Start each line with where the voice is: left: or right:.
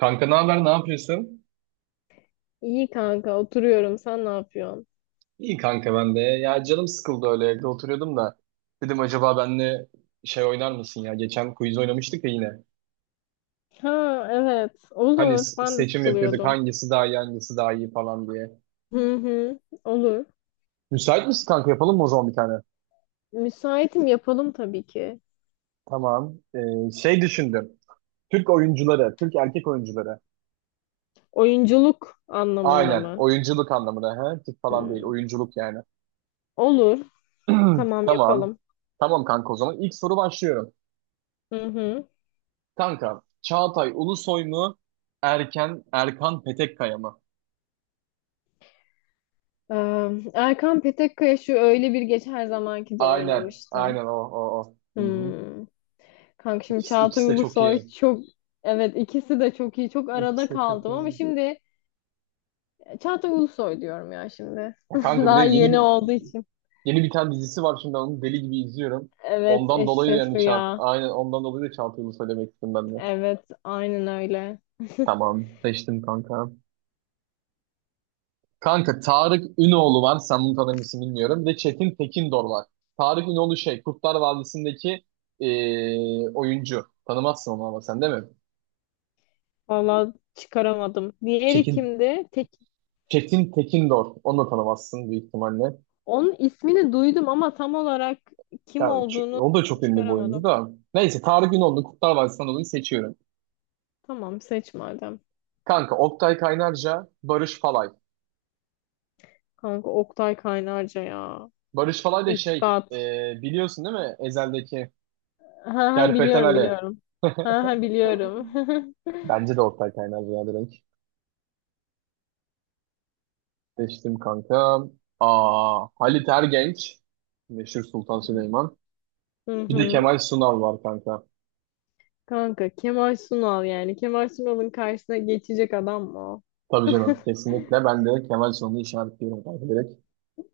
right: Kanka ne haber, ne yapıyorsun?
left: İyi kanka oturuyorum. Sen ne yapıyorsun?
right: İyi kanka ben de. Ya canım sıkıldı öyle evde oturuyordum da. Dedim acaba benle şey oynar mısın ya? Geçen quiz oynamıştık ya yine.
left: Ha evet
right: Hani
left: olur. Ben de
right: seçim yapıyorduk
left: sıkılıyordum.
right: hangisi daha iyi hangisi daha iyi falan diye.
left: Hı hı olur.
right: Müsait misin kanka yapalım mı o zaman bir tane?
left: Müsaitim yapalım tabii ki.
right: Tamam. Şey düşündüm. Türk oyuncuları, Türk erkek oyuncuları.
left: Oyunculuk anlamında
right: Aynen
left: mı?
right: oyunculuk anlamında. He? Türk falan değil
left: Hmm.
right: oyunculuk yani.
left: Olur. Tamam
right: Tamam.
left: yapalım.
right: Tamam kanka o zaman İlk soru başlıyorum.
left: Hı hı.
right: Kanka, Çağatay Ulusoy mu? Erkan Petekkaya mı?
left: Erkan Petekkaya şu Öyle Bir Gece Her Zamanki de
right: Aynen,
left: oynamıştı.
right: aynen o. Hı hı.
left: Hmm. Kanka şimdi
right: İkisi,
left: Çağatay
right: ikisi de çok
left: Ulusoy
right: iyi.
left: çok evet ikisi de çok iyi. Çok arada
right: İkisi de çok
left: kaldım ama
right: iyi.
left: şimdi Çağatay Ulusoy diyorum ya şimdi.
right: Ya kanka bir de
left: Daha yeni olduğu için.
right: yeni bir tane dizisi var şimdi ben onu deli gibi izliyorum.
left: Evet,
right: Ondan dolayı da
left: Eşref
right: yani Çağatay,
left: Rüya.
right: aynen ondan dolayı da Çağatay Ulusoy demek istedim ben de.
left: Evet, aynen öyle.
right: Tamam, seçtim kanka. Kanka Tarık Ünoğlu var. Sen bunu tanır mısın bilmiyorum. Bir de Çetin Tekindor var. Tarık Ünoğlu şey Kurtlar Vadisi'ndeki oyuncu. Tanımazsın onu ama sen değil mi?
left: Vallahi çıkaramadım. Diğeri
right: Çetin.
left: kimdi? Tek
right: Çetin Tekindor. Onu da tanımazsın büyük ihtimalle.
left: onun ismini duydum ama tam olarak
right: Ya,
left: kim olduğunu
right: o da çok ünlü bir oyuncu
left: çıkaramadım.
right: da. Neyse Tarık Ünoğlu Kurtlar Vadisi'nden dolayı seçiyorum.
left: Tamam, seç madem.
right: Kanka Oktay Kaynarca, Barış Falay.
left: Kanka Oktay Kaynarca ya.
right: Barış Falay da şey
left: Üstad.
right: eee, biliyorsun değil mi? Ezel'deki
left: Ha ha
right: Kerpeten
left: biliyorum
right: Ali.
left: biliyorum. Ha ha biliyorum.
right: Bence de Oktay Kaynarca ya direkt. Seçtim kanka. Aa, Halit Ergenç. Meşhur Sultan Süleyman.
left: Hı
right: Bir de
left: hı.
right: Kemal Sunal var kanka.
left: Kanka Kemal Sunal yani. Kemal Sunal'ın karşısına geçecek adam mı o?
right: Tabii canım. Kesinlikle ben de Kemal Sunal'ı işaretliyorum kanka direkt.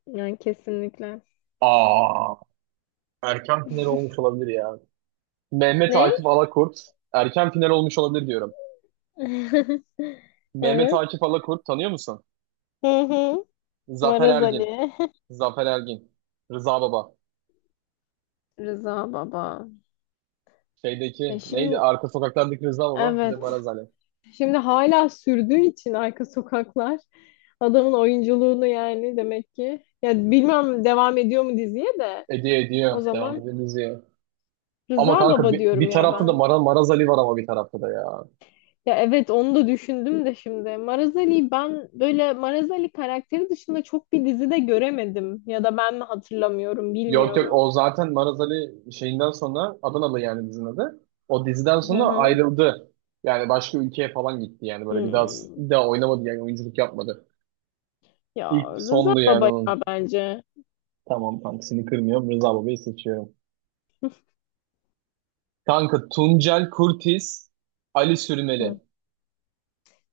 left: Yani kesinlikle.
right: Aa, erken final olmuş olabilir ya. Mehmet
left: Ne?
right: Akif Alakurt. Erken final olmuş olabilir diyorum. Mehmet
left: Evet.
right: Akif Alakurt tanıyor musun?
left: Hı hı.
right: Zafer
left: Maraz
right: Ergin.
left: Ali.
right: Zafer Ergin. Rıza Baba.
left: Rıza Baba. Ya
right: Şeydeki neydi?
left: şimdi
right: Arka sokaklardaki Rıza Baba. Bir de
left: evet.
right: Maraz Ali.
left: Şimdi hala sürdüğü için arka sokaklar adamın oyunculuğunu yani demek ki. Ya bilmem devam ediyor mu diziye de
right: Ediyor
left: o
right: ediyor. Devam
left: zaman
right: edelim. Ama
left: Rıza
right: kanka
left: Baba
right: bir,
left: diyorum
right: bir
left: ya
right: tarafta da
left: ben.
right: Maraz Ali var ama bir tarafta da ya.
left: Ya evet onu da düşündüm de şimdi. Maraz Ali'yi ben böyle Maraz Ali karakteri dışında çok bir dizide göremedim. Ya da ben mi hatırlamıyorum
right: Yok yok
left: bilmiyorum.
right: o zaten Maraz Ali şeyinden sonra Adanalı yani dizinin adı. O diziden
left: Hı
right: sonra
left: hı.
right: ayrıldı. Yani başka ülkeye falan gitti yani böyle
left: Hmm.
right: bir daha oynamadı yani oyunculuk yapmadı.
left: Ya
right: İlk
left: Rıza
right: sondu yani
left: Baba ya
right: onun.
left: bence.
right: Tamam kanka seni kırmıyorum Rıza Baba'yı seçiyorum. Kanka Tuncel Kurtiz, Ali Sürmeli.
left: Hı,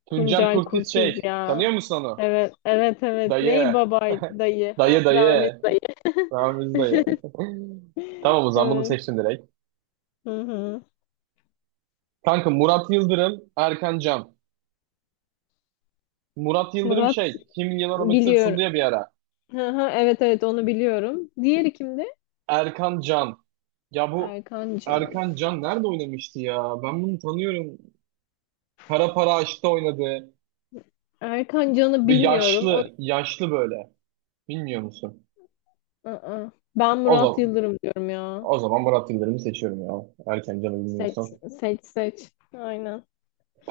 right: Tuncel
left: Tuncel
right: Kurtiz
left: Kurtiz
right: şey
left: ya.
right: tanıyor musun onu?
left: Evet, evet, evet. Ney
right: Dayı,
left: babay dayı? Ha, Ramiz
right: dayı.
left: dayı.
right: Ramiz dayı. Tamam o zaman bunu
left: Evet.
right: seçtim direkt.
left: Hı hı.
right: Kanka Murat Yıldırım, Erkan Can. Murat Yıldırım
left: Murat
right: şey, Kim Milyoner Olmak İster sundu
left: biliyorum.
right: ya bir ara.
left: Hı hı, evet evet onu biliyorum. Diğeri kimdi?
right: Erkan Can. Ya bu
left: Erkan Can.
right: Erkan Can nerede oynamıştı ya? Ben bunu tanıyorum. Kara Para Aşk'ta oynadı.
left: Erkan Can'ı
right: Bir
left: bilmiyorum. O.
right: yaşlı böyle. Bilmiyor musun?
left: Aa, ben
right: O
left: Murat
right: zaman,
left: Yıldırım diyorum ya.
right: O zaman Murat Yıldırım'ı seçiyorum ya. Erkan Can'ı
left: Seç
right: bilmiyorsam.
left: seç seç. Aynen.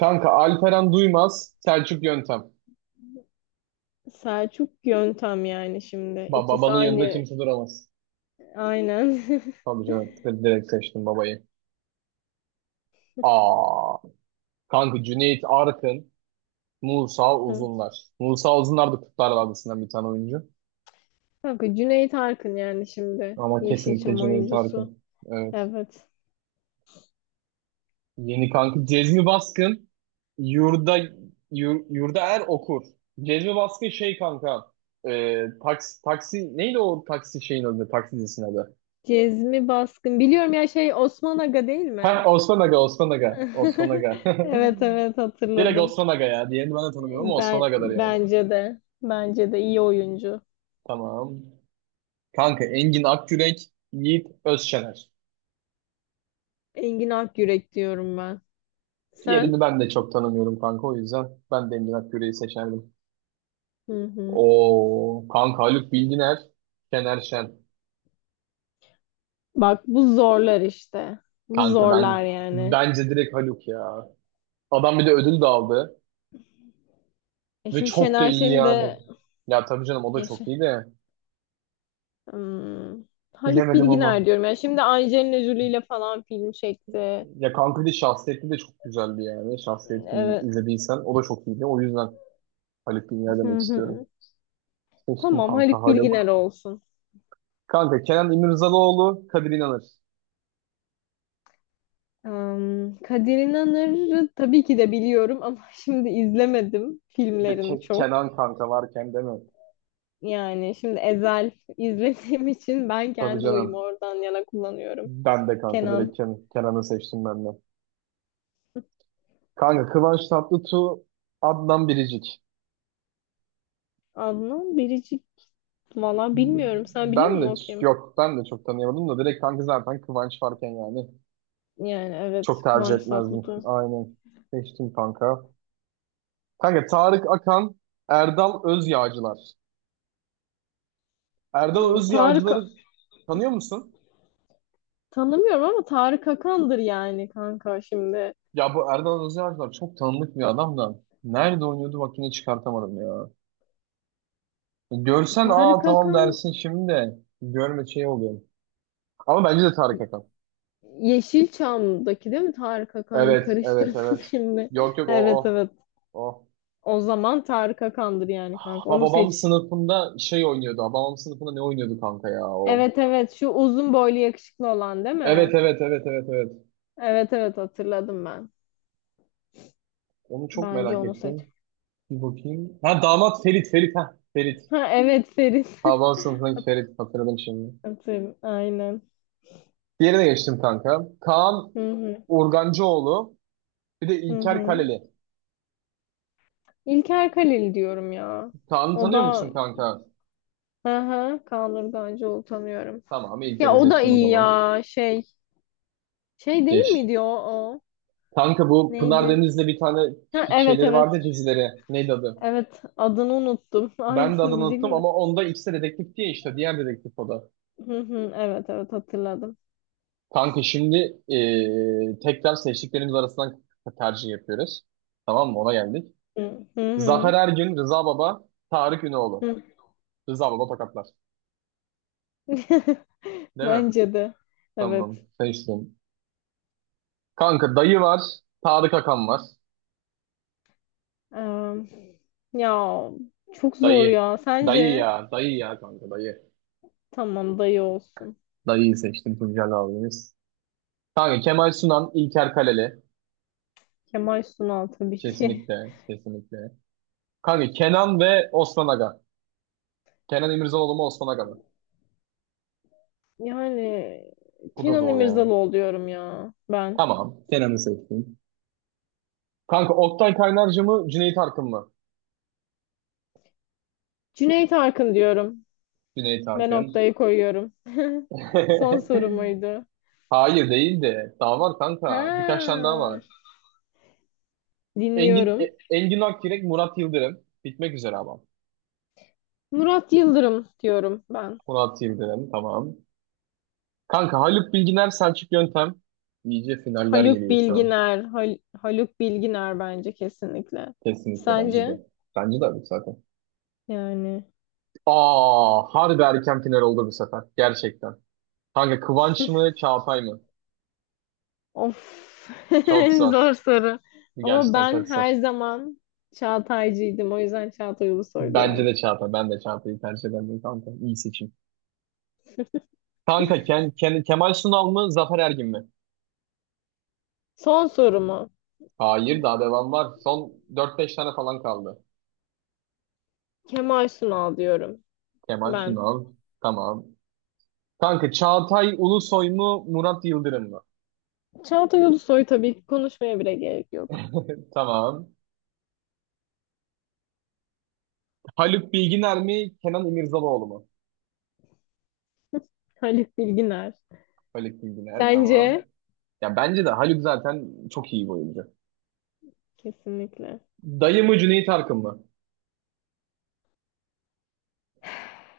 right: Kanka Alperen Duymaz, Selçuk Yöntem.
left: Selçuk Yöntem yani şimdi. İkisi
right: Babanın yanında
left: aynı.
right: kimse duramaz.
left: Aynen.
right: Tabii canım, direkt seçtim babayı. Aa, kanka Cüneyt Arkın. Musa Uzunlar. Musa Uzunlar da Kurtlar Vadisi'nden bir tane oyuncu.
left: Kanka Cüneyt Arkın yani şimdi.
right: Ama kesinlikle
left: Yeşilçam
right: Cüneyt
left: oyuncusu.
right: Arkın. Evet.
left: Evet.
right: Yeni kanka Cezmi Baskın Yurda Yurda Er okur. Cezmi Baskın şey kanka taksi neydi o taksi şeyin adı taksi dizisinin adı.
left: Cezmi Baskın. Biliyorum ya şey Osman Aga değil
right: Ha
left: mi?
right: Osman Aga.
left: Evet evet
right: Direkt
left: hatırladım.
right: Osman Aga ya. Diğerini ben de tanımıyorum ama Osman
left: Ben
right: Aga'dır yani.
left: bence de. Bence de iyi oyuncu.
right: Tamam. Kanka Engin Akgürek Yiğit Özşener.
left: Engin Akyürek diyorum ben. Sen?
right: Diğerini ben de çok tanımıyorum kanka o yüzden ben de Emre Akgüre'yi seçerdim.
left: Hı hı.
right: O kanka Haluk Bilginer, Şener Şen.
left: Bak bu zorlar işte. Bu
right: Kanka
left: zorlar yani.
right: bence direkt Haluk ya. Adam bir de ödül de aldı
left: E
right: ve
left: şimdi
right: çok da
left: Şener
right: iyi
left: Şen'i
right: yani.
left: de
right: Ya tabii canım o da
left: yaşa.
right: çok iyi de
left: Hmm. Haluk
right: bilemedim ama.
left: Bilginer diyorum. Yani şimdi Angelina Jolie ile falan film çekti.
right: Ya kanka bir de şahsiyetli de çok güzeldi yani. Şahsiyetini
left: Evet.
right: izlediysen o da çok iyiydi. O yüzden Haluk Bilginer
left: Hı
right: demek
left: hı.
right: istiyorum. Seçtim
left: Tamam
right: kanka
left: Haluk Bilginer
right: Haluk.
left: olsun.
right: Kanka Kenan İmirzalıoğlu, Kadir İnanır.
left: Kadir İnanır'ı tabii ki de biliyorum ama şimdi izlemedim
right: Bir de
left: filmlerini çok.
right: Kenan kanka varken değil mi?
left: Yani şimdi Ezel izlediğim için ben
right: Tabii
left: kendi oyumu
right: canım.
left: oradan yana kullanıyorum.
right: Ben de kanka
left: Kenan,
right: direkt Kenan'ı seçtim ben de. Kanka Kıvanç Tatlıtuğ, Adnan Biricik.
left: Adnan, Biricik valla bilmiyorum. Sen biliyor
right: Ben
left: musun
right: de
left: o kim?
right: Yok ben de çok tanıyamadım da direkt kanka zaten Kıvanç varken yani
left: Yani evet
right: çok tercih
left: Kıvanç
right: etmezdim.
left: Tatlıtuğ.
right: Aynen seçtim kanka. Kanka Tarık Akan, Erdal Özyağcılar. Erdal
left: Tarık
right: Özyağcıları tanıyor musun?
left: tanımıyorum ama Tarık Akan'dır yani kanka şimdi.
right: Ya bu Erdal Özyağcılar çok tanınık bir adam da. Nerede oynuyordu bak yine çıkartamadım ya. Görsen aa
left: Tarık
right: tamam
left: Akan
right: dersin şimdi de görme şey oluyor. Ama bence de Tarık Akan.
left: Yeşilçam'daki değil mi Tarık Akan? Karıştırdım
right: Evet.
left: şimdi.
right: Yok yok
left: Evet
right: o.
left: evet.
right: O.
left: O zaman Tarık Akan'dır yani kanka.
right: Ha
left: Onu
right: babam
left: seç.
right: sınıfında şey oynuyordu. Ha, babam sınıfında ne oynuyordu kanka ya o.
left: Evet evet şu uzun boylu yakışıklı olan değil mi?
right: Evet.
left: Evet evet hatırladım ben.
right: Onu çok
left: Bence
right: merak
left: onu seç.
right: ettim. Bir bakayım. Ha damat Ferit ha. Ferit.
left: Ha evet Ferit.
right: Ha babam sınıfındaki Ferit hatırladım şimdi.
left: Hatırladım. Aynen.
right: Diğerine geçtim kanka. Kaan
left: Hı hı.
right: Urgancıoğlu. Bir de
left: Hı
right: İlker
left: hı.
right: Kaleli.
left: İlker Kalil diyorum ya.
right: Kaan'ı
left: O
right: tanıyor
left: da
right: musun kanka?
left: hı hı Kaan tanıyorum.
right: Tamam
left: Ya
right: İlker'i
left: o da
right: seçtim o
left: iyi
right: zaman.
left: ya şey. Şey değil
right: Geç.
left: miydi o? O?
right: Kanka bu Pınar
left: Neydi?
right: Deniz'le bir tane
left: Ha, evet
right: şeyleri
left: evet.
right: vardı ya, dizileri. Neydi adı?
left: Evet adını unuttum.
right: Ben de
left: Aynısını
right: adını unuttum
left: diyecektim de.
right: ama onda ikisi de dedektif diye işte. Diğer dedektif o da.
left: Hı hı, evet evet hatırladım.
right: Kanka şimdi tekrar seçtiklerimiz arasından tercih yapıyoruz. Tamam mı? Ona geldik.
left: Hı hı.
right: Zafer
left: Hı.
right: Ergün, Rıza Baba, Tarık Ünoğlu.
left: Hı.
right: Rıza Baba tokatlar. Değil mi?
left: Bence de.
right: Tamam.
left: Evet.
right: Seçtim. Kanka dayı var. Tarık Akan var.
left: Em, ya çok zor
right: Dayı.
left: ya.
right: Dayı
left: Sence?
right: ya. Dayı ya kanka dayı.
left: Tamam dayı olsun.
right: Dayıyı seçtim Tuncel abimiz. Kanka Kemal Sunan, İlker Kaleli.
left: Kemal Sunal tabii ki.
right: Kesinlikle, kesinlikle. Kanka Kenan ve Osman Aga. Kenan İmirzalıoğlu mu Osman Aga mı?
left: Yani
right: Bu da
left: Kenan
right: zor ya.
left: İmirzalıoğlu diyorum ya ben.
right: Tamam. Kenan'ı seçtim. Kanka Oktay Kaynarca mı Cüneyt Arkın mı?
left: Cüneyt Arkın diyorum.
right: Cüneyt
left: Ben
right: Arkın.
left: noktayı koyuyorum. Son sorumuydu.
right: Hayır değil de. Daha var kanka. Birkaç tane
left: Ha,
right: daha var.
left: dinliyorum.
right: Engin Akyürek, Murat Yıldırım. Bitmek üzere ama.
left: Murat Yıldırım diyorum ben.
right: Murat Yıldırım tamam. Kanka Haluk Bilginer, Selçuk Yöntem. İyice finaller
left: Haluk
right: geliyor şu an.
left: Bilginer. Haluk Bilginer bence kesinlikle.
right: Kesinlikle bence de.
left: Sence?
right: Bence de abi zaten.
left: Yani.
right: Aa, harbi erken final oldu bu sefer. Gerçekten. Kanka Kıvanç mı Çağatay mı?
left: Of.
right: Çok zor.
left: Zor soru. Ama
right: Gerçekten
left: ben
right: çok zor.
left: her zaman Çağataycıydım. O yüzden Çağatay Ulusoy
right: Bence
left: diyorum.
right: de Çağatay. Ben de Çağatay'ı tercih ederim kanka. İyi seçim. Kanka Kemal Sunal mı Zafer Ergin mi?
left: Son sorumu.
right: Hayır daha devam var. Son dört beş tane falan kaldı.
left: Kemal Sunal diyorum
right: Kemal
left: ben.
right: Sunal. Tamam. Kanka Çağatay Ulusoy mu Murat Yıldırım mı?
left: Çağatay Ulusoy tabii ki konuşmaya bile gerek yok.
right: Tamam. Haluk Bilginer mi Kenan İmirzalıoğlu mu?
left: Haluk Bilginer.
right: Haluk Bilginer
left: Sence?
right: tamam. Ya bence de Haluk zaten çok iyi bir oyuncu.
left: Kesinlikle.
right: Dayı mı Cüneyt Arkın mı?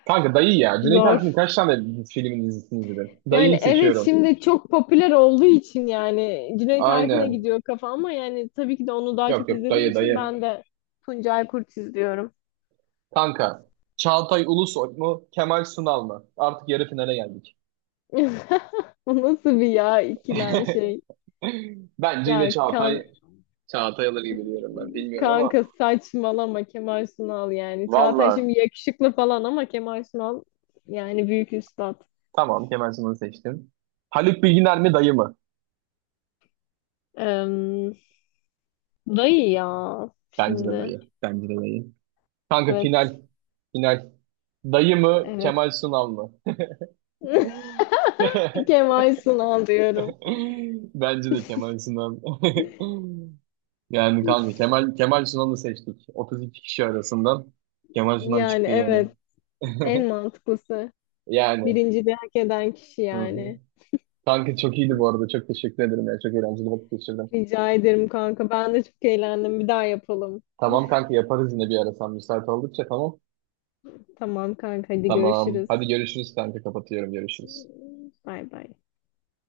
right: Kanka dayı ya. Cüneyt
left: Zor.
right: Arkın kaç tane filmin dizisini izledin?
left: Yani
right: Dayıyı
left: evet
right: seçiyorum.
left: şimdi çok popüler olduğu için yani Cüneyt Arkın'a
right: Aynen.
left: gidiyor kafa ama yani tabii ki de onu daha
right: Yok
left: çok
right: yok
left: izlediğim için
right: dayı.
left: ben de Tuncay Kurt izliyorum.
right: Kanka Çağatay Ulusoy mu Kemal Sunal mı? Artık yarı finale geldik.
left: Bu nasıl bir ya ikilem şey.
right: Bence yine
left: Ya kan
right: Çağatay alır gibi diyorum ben. Bilmiyorum ama.
left: kanka saçmalama Kemal Sunal yani. Çağatay
right: Vallahi
left: şimdi yakışıklı falan ama Kemal Sunal yani büyük üstad.
right: tamam Kemal Sunal'ı seçtim. Haluk Bilginer mi dayı mı?
left: Eee dayı ya şimdi.
right: Bence de dayı. Kanka
left: Evet.
right: final. Final. Dayı mı
left: Evet.
right: Kemal Sunal mı?
left: Kemal Sunal diyorum.
right: Bence de Kemal Sinan. Yani kanka Kemal Sunan'ı seçtik. 32 kişi arasından Kemal Sunan
left: Yani
right: çıktı yani.
left: evet. En mantıklısı.
right: Yani.
left: Birinci de hak eden kişi
right: Hı hı.
left: yani.
right: Kanka çok iyiydi bu arada. Çok teşekkür ederim ya. Çok eğlenceli vakit geçirdim.
left: Rica ederim kanka. Ben de çok eğlendim. Bir daha yapalım.
right: Tamam kanka yaparız yine bir ara sen müsait oldukça tamam.
left: Tamam kanka hadi
right: Tamam.
left: görüşürüz.
right: Hadi görüşürüz kanka kapatıyorum görüşürüz.
left: Bay bay.